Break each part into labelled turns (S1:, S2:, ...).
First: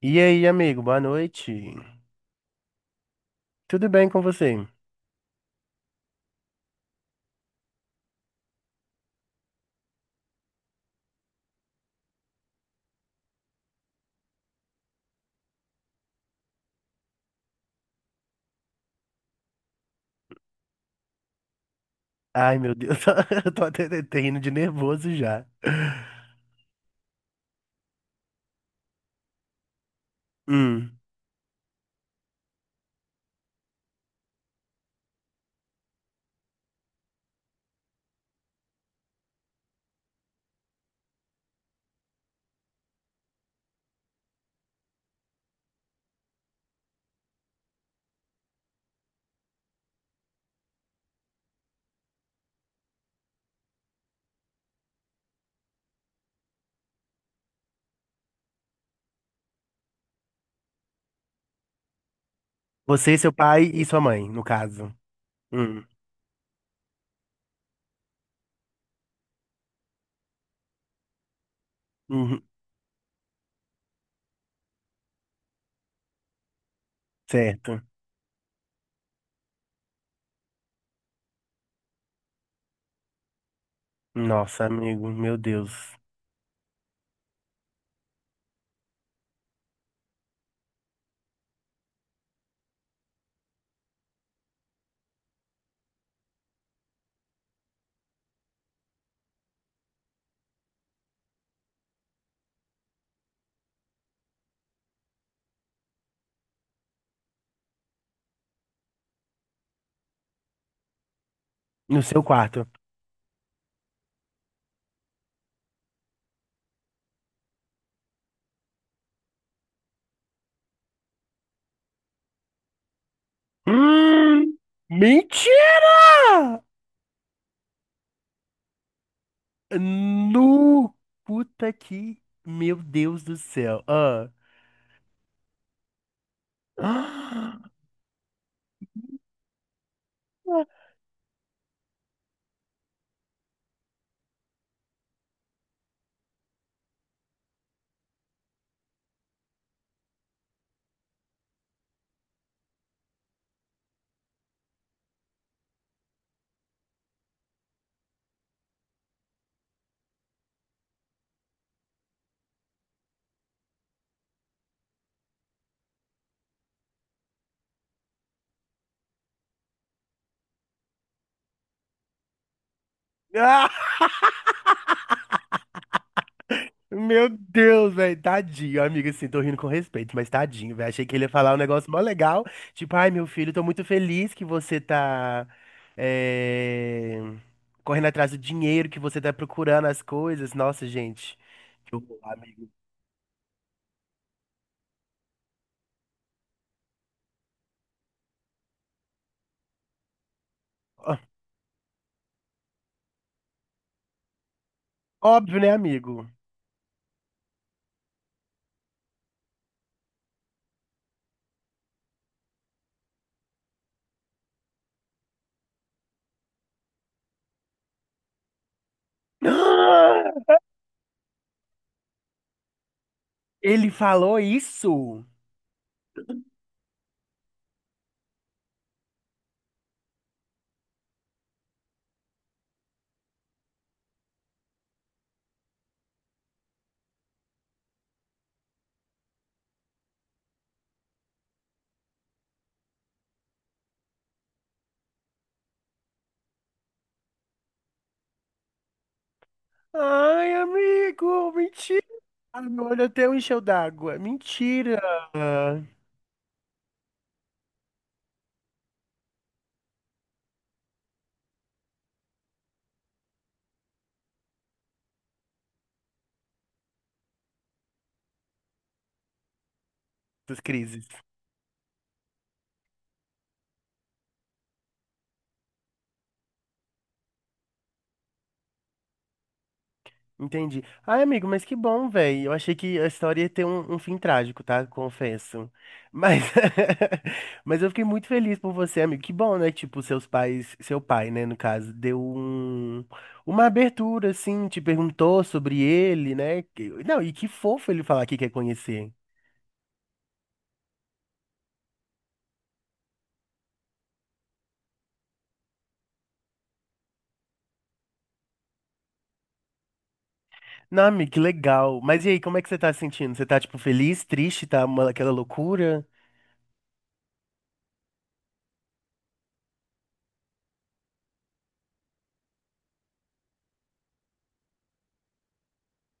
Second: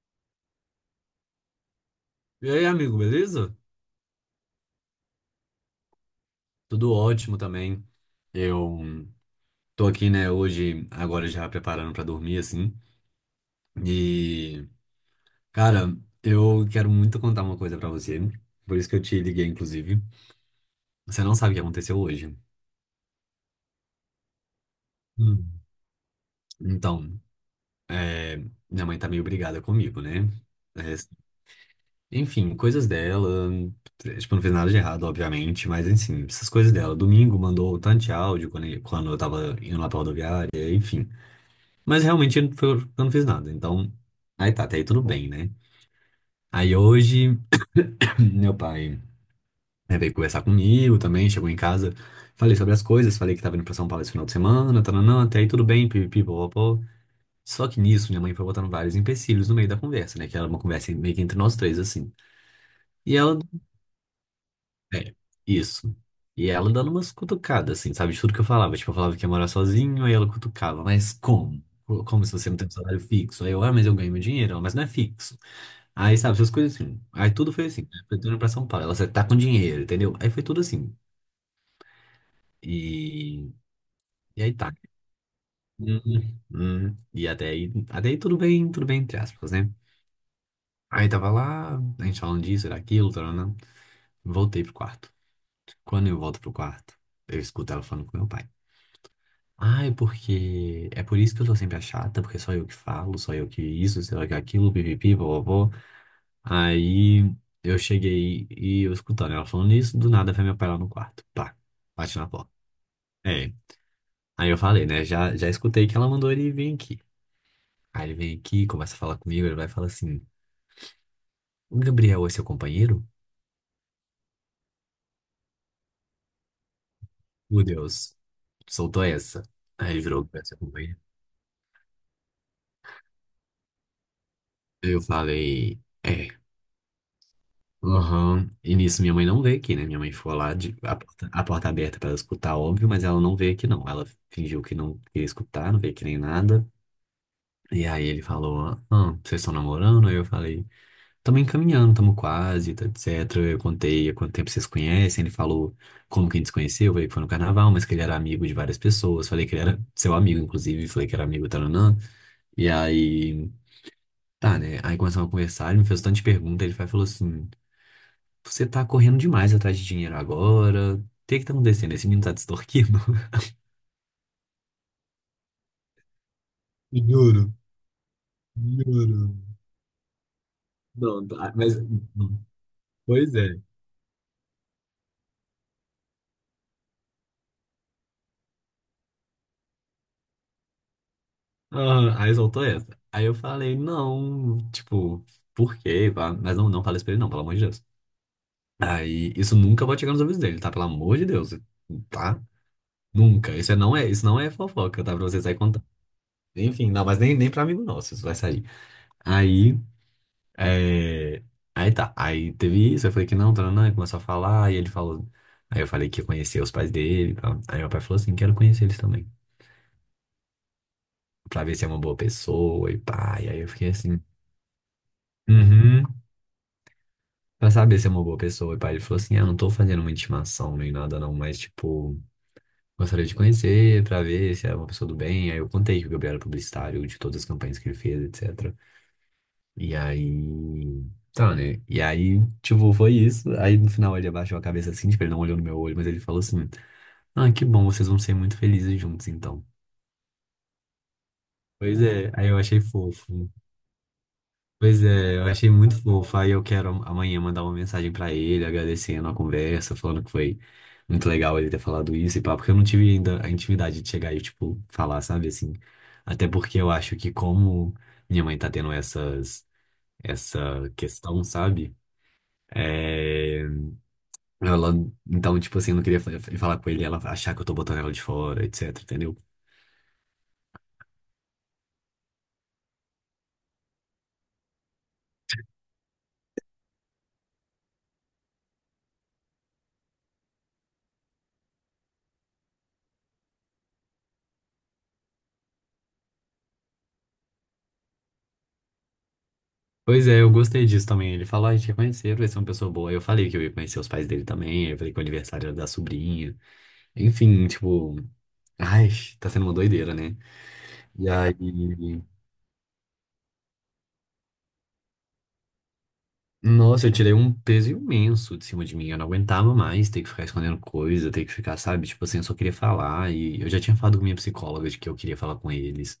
S1: E aí, amigo, boa noite.
S2: E aí, amigo, beleza?
S1: Tudo bem com você?
S2: Tudo ótimo também. Eu tô aqui, né, hoje, agora já preparando pra dormir, assim. E, cara, eu quero muito contar uma coisa pra você. Por isso que eu te liguei, inclusive. Você não sabe o que aconteceu hoje.
S1: Ai, meu Deus, eu tô até rindo de nervoso já.
S2: Hum. Então, minha mãe tá meio brigada comigo, né? É,
S1: Hum,
S2: enfim, coisas dela. Tipo, não fiz nada de errado, obviamente, mas, enfim, essas coisas dela. Domingo mandou tanto de áudio quando eu tava indo lá pra rodoviária, enfim. Mas realmente eu não fiz nada. Então, aí tá, até aí tudo bem, né? Aí hoje, meu pai né, veio conversar comigo também, chegou em casa, falei sobre as coisas, falei que tava indo pra São Paulo esse final de semana, tananã, até aí tudo bem, pipipi, popopó. Só que nisso, minha mãe foi botando vários empecilhos no meio da conversa, né? Que era uma conversa meio que entre nós três, assim.
S1: você,
S2: E
S1: seu
S2: ela,
S1: pai e sua mãe, no caso.
S2: é,
S1: Hum,
S2: isso. E ela dando umas cutucadas, assim, sabe? De tudo que eu falava. Tipo, eu falava que ia morar sozinho, aí ela cutucava. Mas como? Como se
S1: uhum,
S2: você não tem um salário fixo? Aí eu, ah, mas eu ganho meu dinheiro. Ela, mas não é fixo. Aí, sabe, essas coisas assim. Aí tudo foi
S1: certo.
S2: assim, né? Foi tudo indo pra São Paulo. Ela, você tá com dinheiro, entendeu? Aí foi tudo assim. E, e aí
S1: Nossa,
S2: tá.
S1: amigo, meu Deus.
S2: Hum, E até aí tudo bem, entre aspas, né? Aí tava lá, a gente falando disso, era aquilo, taranã. Voltei pro quarto. Quando eu volto pro quarto, eu escuto ela falando com meu pai. Ah, é porque. É por isso que eu sou sempre a chata, porque só eu que falo, só eu que isso, só eu que aquilo, pipipi, vovó. Aí eu cheguei e eu escutando ela falando isso, do nada vai meu pai lá no quarto. Pá,
S1: No
S2: bate
S1: seu
S2: na porta.
S1: quarto.
S2: É. Aí eu falei, né? Já, já escutei que ela mandou ele vir aqui. Aí ele vem aqui, começa a falar comigo, ele vai falar assim: O Gabriel é seu companheiro?
S1: Hum, mentira!
S2: Meu Deus, soltou essa. Aí ele virou "Gabriel é seu".
S1: No, puta que, meu Deus do céu. Ah.
S2: Eu falei, é. Aham. E nisso minha mãe não veio aqui, né? Minha mãe ficou lá, a porta aberta pra ela escutar, óbvio, mas ela não veio aqui, não. Ela fingiu que não queria escutar, não veio aqui nem nada. E aí ele falou, ah, vocês estão namorando? Aí eu falei, estamos encaminhando, estamos quase, tá, etc. Eu contei há quanto tempo vocês conhecem, ele falou como que a gente se conheceu, eu falei que foi no carnaval, mas que ele era amigo de várias pessoas, falei que ele era seu amigo, inclusive, falei que era amigo, taranã. E aí, tá, né? Aí começamos a conversar, ele me fez um tanto de pergunta, ele falou assim, você tá correndo demais atrás de dinheiro agora, o que que tá acontecendo? Esse menino tá te extorquindo?
S1: Ah! Meu
S2: Juro,
S1: Deus, velho, tadinho. Amiga, assim,
S2: juro.
S1: tô rindo com respeito, mas tadinho, velho. Achei que ele
S2: Não,
S1: ia
S2: tá,
S1: falar um
S2: mas...
S1: negócio mó legal. Tipo, ai, meu
S2: Pois
S1: filho,
S2: é.
S1: tô muito feliz que você tá eh, correndo atrás do dinheiro, que você tá procurando as coisas. Nossa, gente. Que
S2: Aham,
S1: horror,
S2: aí soltou
S1: amigo.
S2: essa. Aí eu falei, não, tipo, por quê? Pá? Mas não, não falei isso pra ele, não, pelo amor de Deus. Aí isso nunca vai chegar nos ouvidos dele, tá? Pelo
S1: Ó,
S2: amor de Deus, tá? Nunca. Isso não é fofoca, tá? Pra você sair
S1: óbvio, né,
S2: contando.
S1: amigo?
S2: Enfim, não, mas nem pra amigo nosso isso vai sair. Aí, é... aí tá. Aí teve isso, eu falei que não, tá, não, começou a falar, e ele falou. Aí eu falei que ia conhecer os pais dele, pá. Aí meu pai falou assim, quero conhecer eles também, pra ver se é uma boa pessoa e pá. E aí eu fiquei
S1: Ele
S2: assim.
S1: falou isso?
S2: Uhum. Pra saber se é uma boa pessoa. E pai, ele falou assim: Ah, não tô fazendo uma intimação nem nada, não, mas, tipo, gostaria de conhecer pra ver se é uma pessoa do bem. Aí eu contei que o Gabriel era publicitário de todas as campanhas que ele fez, etc. E aí. Tá, né? E aí, tipo, foi isso. Aí no final ele abaixou a cabeça assim, tipo, ele não olhou no meu olho, mas ele falou assim: Ah, que bom, vocês vão ser muito felizes juntos então.
S1: Ai, amigo,
S2: Pois
S1: mentira.
S2: é, aí eu
S1: Ai,
S2: achei
S1: meu olho até
S2: fofo.
S1: encheu d'água. Mentira.
S2: Pois é, eu achei muito fofo. Aí eu quero amanhã mandar uma mensagem pra ele, agradecendo a conversa, falando que foi muito legal ele ter falado isso e pá, porque eu não tive ainda a intimidade de chegar e, tipo, falar, sabe, assim. Até porque eu acho que como minha mãe tá tendo essas,
S1: Essas
S2: essa
S1: crises.
S2: questão, sabe? É, ela, então, tipo assim, eu não queria falar com ele, ela achar que eu tô botando ela de fora, etc, entendeu?
S1: Entendi. Ai, amigo, mas que bom, velho. Eu achei que a história ia ter um fim trágico, tá? Confesso. Mas, mas eu fiquei muito feliz por você, amigo. Que bom, né? Tipo, seus pais, seu pai, né, no caso, deu um, uma abertura, assim, te perguntou sobre ele, né? Que- não, e que fofo ele falar que quer conhecer.
S2: Pois é, eu gostei disso também. Ele falou, ah, a gente quer conhecer, vai ser uma pessoa boa. Aí eu falei que eu ia conhecer os pais dele também. Aí eu falei que o aniversário era da sobrinha. Enfim, tipo, ai, tá sendo uma doideira, né?
S1: Não,
S2: E
S1: amigo, que
S2: aí,
S1: legal. Mas e aí, como é que você tá se sentindo? Você tá, tipo, feliz, triste, tá uma, aquela loucura?
S2: nossa, eu tirei um peso imenso de cima de mim. Eu não aguentava mais ter que ficar escondendo coisa, ter que ficar, sabe? Tipo assim, eu só queria falar. E eu já tinha falado com minha psicóloga de que eu queria falar com eles.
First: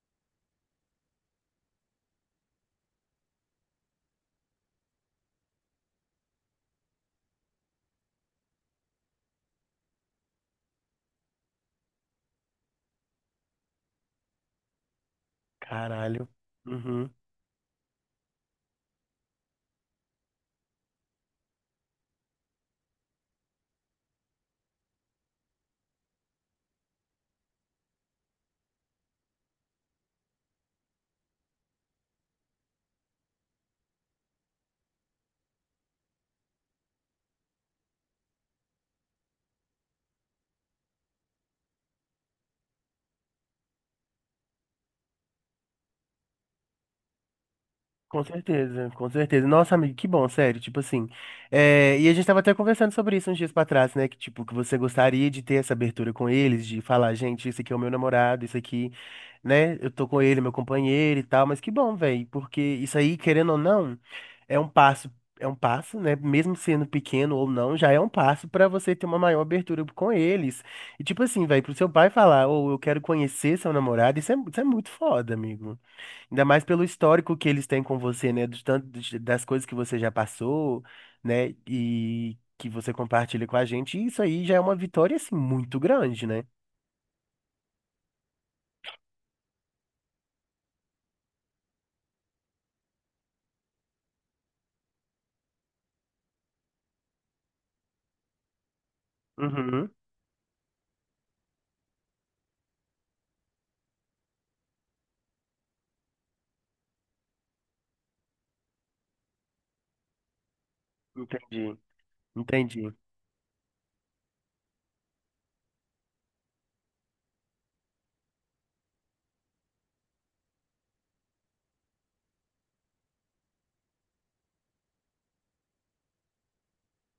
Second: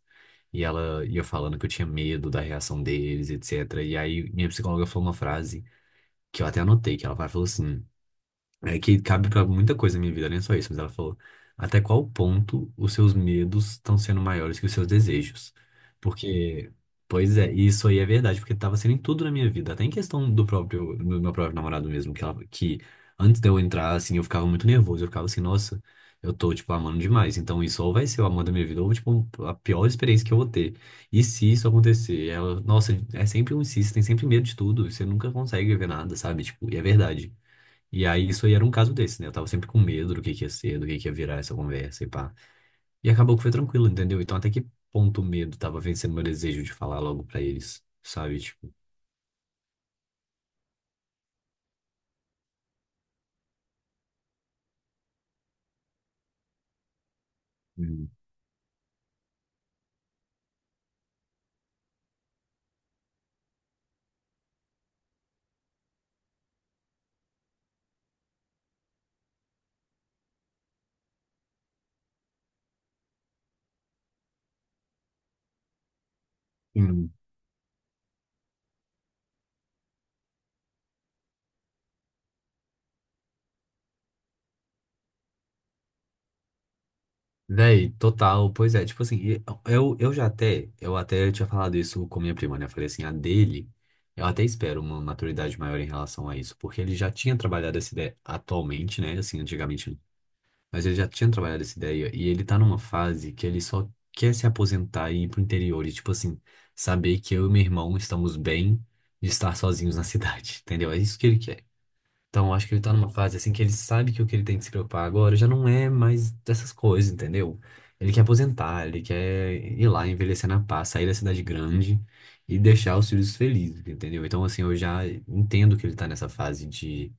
S2: E ela ia falando que eu tinha medo da reação deles, etc. E aí, minha psicóloga falou uma frase que eu até anotei, que ela falou assim. É que cabe pra muita coisa na minha vida, nem só isso, mas ela falou: até qual ponto os seus medos estão sendo maiores que os seus desejos?
S1: Caralho.
S2: Porque,
S1: Uhum.
S2: pois é, e isso aí é verdade, porque tava sendo em tudo na minha vida, até em questão do próprio, do meu próprio namorado mesmo, que, ela, que antes de eu entrar, assim, eu ficava muito nervoso, eu ficava assim, nossa, eu tô, tipo, amando demais, então isso ou vai ser o amor da minha vida, ou, tipo, a pior experiência que eu vou ter. E se isso acontecer? Ela, nossa, é sempre um se, você tem sempre medo de tudo, você nunca consegue ver nada, sabe? Tipo, e é verdade. E aí, isso aí era um caso desse, né? Eu tava sempre com medo do que ia ser, do que ia virar essa conversa e pá. E acabou que foi tranquilo, entendeu? Então, até que ponto o medo tava vencendo meu desejo de falar logo pra eles,
S1: Com
S2: sabe? Tipo,
S1: certeza, com certeza. Nossa, amigo, que bom, sério, tipo assim. É, e a gente tava até conversando sobre isso uns dias pra trás, né? Que, tipo, que você gostaria de ter essa abertura com eles, de falar, gente, esse aqui é o meu
S2: hum,
S1: namorado, isso aqui, né? Eu tô com ele, meu companheiro e tal, mas que bom, velho, porque isso aí, querendo ou não, é um passo, é um passo, né? Mesmo sendo pequeno ou não, já é um passo pra você ter uma maior abertura com eles. E, tipo assim, velho, pro seu pai falar, ou eu quero conhecer seu namorado, isso é muito foda, amigo. Ainda mais pelo
S2: hum.
S1: histórico que eles têm com você, né? Do tanto de- das coisas que você já passou, né? E que você compartilha com a gente. E isso aí já é uma vitória, assim, muito grande, né?
S2: Véi, total, pois é. Tipo assim, e eu até tinha falado isso com minha prima, né? Eu falei assim, a dele, eu até espero uma maturidade maior em relação a isso, porque ele já tinha trabalhado essa ideia atualmente, né? Assim,
S1: Uhum.
S2: antigamente. Mas ele já tinha trabalhado essa ideia e ele tá numa fase que ele só quer se aposentar e ir pro interior e, tipo assim, saber que eu e meu irmão estamos bem de estar sozinhos na cidade, entendeu? É isso que ele quer.
S1: Entendi.
S2: Então, eu acho que ele tá
S1: Entendi.
S2: numa fase assim que ele sabe que o que ele tem que se preocupar agora já não é mais dessas coisas, entendeu? Ele quer aposentar, ele quer ir lá, envelhecer na paz, sair da cidade grande e deixar os filhos felizes, entendeu? Então, assim, eu já entendo que ele tá nessa fase de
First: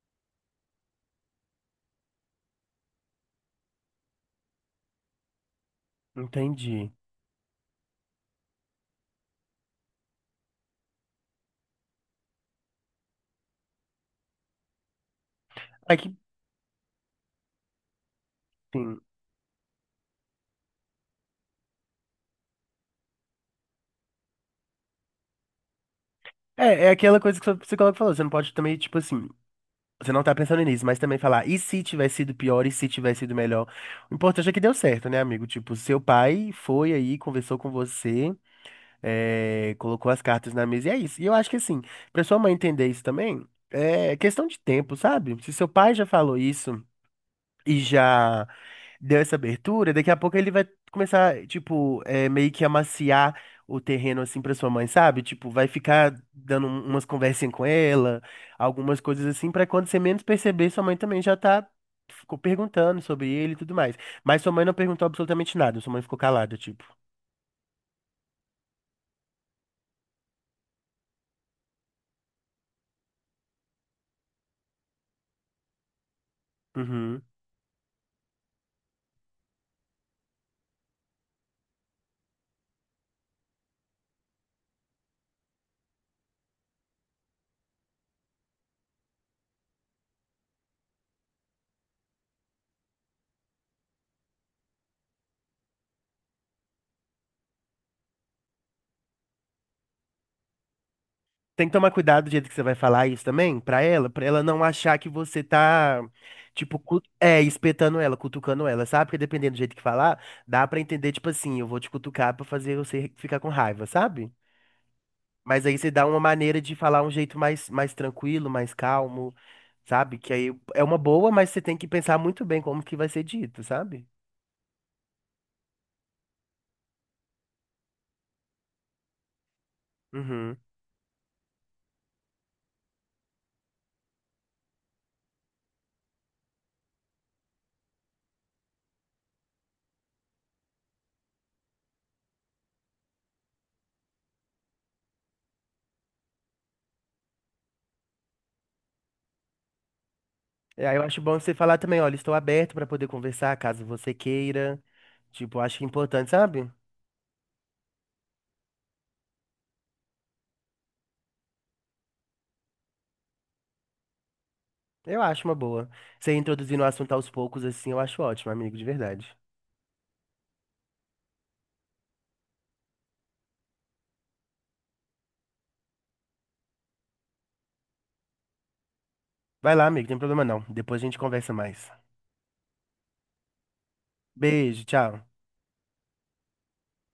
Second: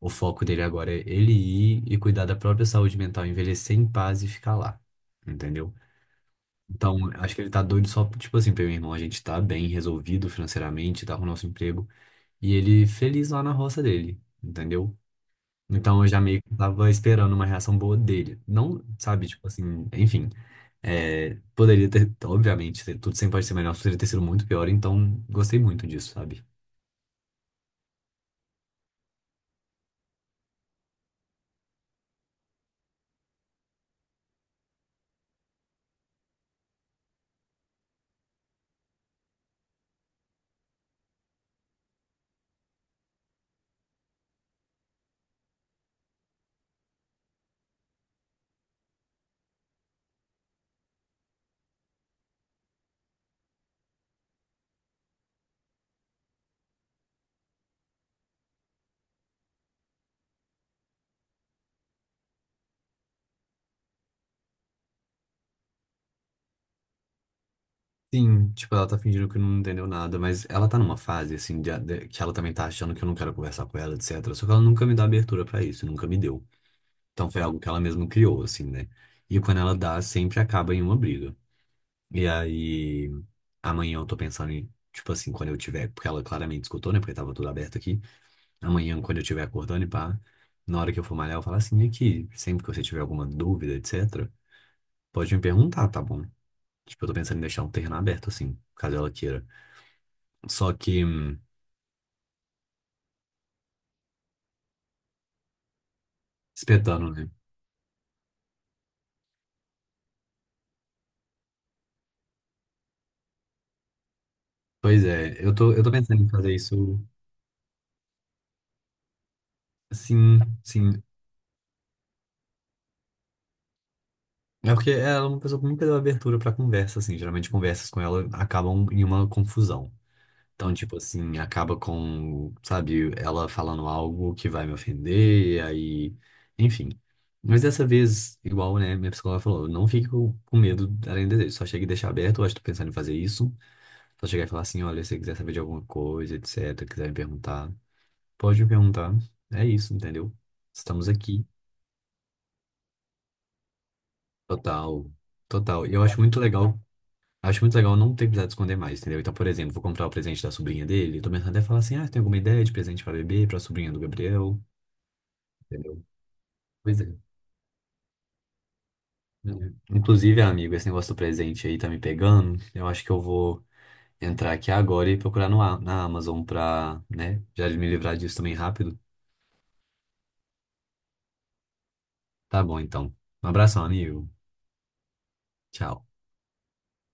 S2: o foco dele agora é ele ir e cuidar da própria saúde mental, envelhecer em paz e ficar lá. Entendeu?
S1: Entendi.
S2: Então, acho que ele tá doido só, tipo assim, pra meu irmão, a gente tá bem resolvido financeiramente, tá com o nosso emprego, e ele feliz lá na roça dele, entendeu?
S1: É
S2: Então, eu
S1: que,
S2: já meio que tava esperando uma reação boa dele. Não,
S1: sim.
S2: sabe, tipo assim, enfim, é, poderia ter, obviamente, tudo sempre pode ser melhor, poderia ter sido muito pior, então gostei muito disso, sabe?
S1: É, é aquela coisa que o seu psicólogo falou. Você não pode também, tipo assim. Você não tá pensando nisso, mas também falar, e se tivesse sido pior, e se tivesse sido melhor? O importante é que deu certo, né, amigo? Tipo, seu pai foi aí, conversou com você. É, colocou as cartas na mesa e é isso. E eu acho que assim, pra sua mãe entender isso também, é questão de tempo, sabe? Se seu pai já falou isso e já deu essa abertura, daqui a pouco ele vai começar, tipo, é, meio que amaciar o terreno assim pra sua mãe, sabe? Tipo, vai ficar dando um- umas conversinhas com ela, algumas coisas assim, pra quando você menos perceber, sua mãe também já tá ficou perguntando sobre ele e tudo mais. Mas sua mãe não perguntou absolutamente nada, sua mãe ficou calada, tipo.
S2: Sim, tipo, ela tá fingindo que não entendeu nada, mas ela tá numa fase, assim, que ela também tá achando que eu não quero conversar com ela, etc. Só que ela nunca me dá abertura pra isso, nunca me deu.
S1: Uhum.
S2: Então foi algo que ela mesma criou, assim, né? E quando ela dá, sempre acaba em uma briga. E aí, amanhã eu tô pensando em, tipo assim, quando eu tiver, porque ela claramente escutou, né? Porque tava tudo aberto aqui. Amanhã, quando eu tiver acordando e pá, na hora que eu for malhar, eu falo assim, aqui, sempre que você tiver alguma dúvida, etc., pode me perguntar, tá bom? Tipo, eu tô pensando em deixar um terreno aberto, assim, caso ela queira. Só que
S1: Tem que tomar cuidado do jeito que você vai falar isso também pra ela não achar que você tá, tipo, cu-
S2: espetando, né?
S1: é, espetando ela, cutucando ela, sabe? Porque dependendo do jeito que falar, dá pra entender, tipo assim, eu vou te cutucar pra fazer você ficar com raiva, sabe?
S2: Pois é, eu
S1: Mas
S2: tô,
S1: aí
S2: eu
S1: você
S2: tô
S1: dá uma
S2: pensando em fazer
S1: maneira de falar
S2: isso
S1: um jeito mais, mais tranquilo, mais calmo, sabe? Que
S2: assim,
S1: aí é uma
S2: sim.
S1: boa, mas você tem que pensar muito bem como que vai ser dito, sabe?
S2: É porque ela é uma pessoa que nunca deu abertura pra conversa, assim. Geralmente conversas com ela acabam em uma confusão.
S1: Uhum.
S2: Então, tipo assim, acaba com, sabe, ela falando algo que vai me ofender, e aí, enfim. Mas dessa vez, igual, né, minha psicóloga falou, não fique com medo além do desejo, só chega e deixa aberto, eu acho que tô pensando em fazer isso. Só chegar e falar assim, olha, se você quiser saber de alguma coisa, etc, quiser me perguntar. Pode me perguntar. É isso, entendeu?
S1: E aí eu
S2: Estamos
S1: acho bom
S2: aqui.
S1: você falar também, olha, estou aberto pra poder conversar caso você queira.
S2: Total.
S1: Tipo, acho que
S2: Total.
S1: é
S2: E eu acho
S1: importante,
S2: muito
S1: sabe?
S2: legal. Acho muito legal não ter precisado esconder mais, entendeu? Então, por exemplo, vou comprar o presente da sobrinha dele. Tô pensando até falar assim: ah, tem alguma ideia de presente pra bebê, pra sobrinha do Gabriel?
S1: Eu acho uma boa.
S2: Entendeu?
S1: Você introduzindo o
S2: Pois
S1: assunto
S2: é.
S1: aos poucos, assim, eu acho ótimo, amigo, de verdade.
S2: Uhum. Inclusive, amigo, esse negócio do presente aí tá me pegando. Eu acho que eu vou entrar aqui agora e procurar no, A- na Amazon pra, né, já me livrar disso também rápido.
S1: Vai lá, amigo, não tem problema não. Depois a gente conversa mais.
S2: Tá bom, então. Um abração, amigo.
S1: Beijo, tchau.
S2: Tchau.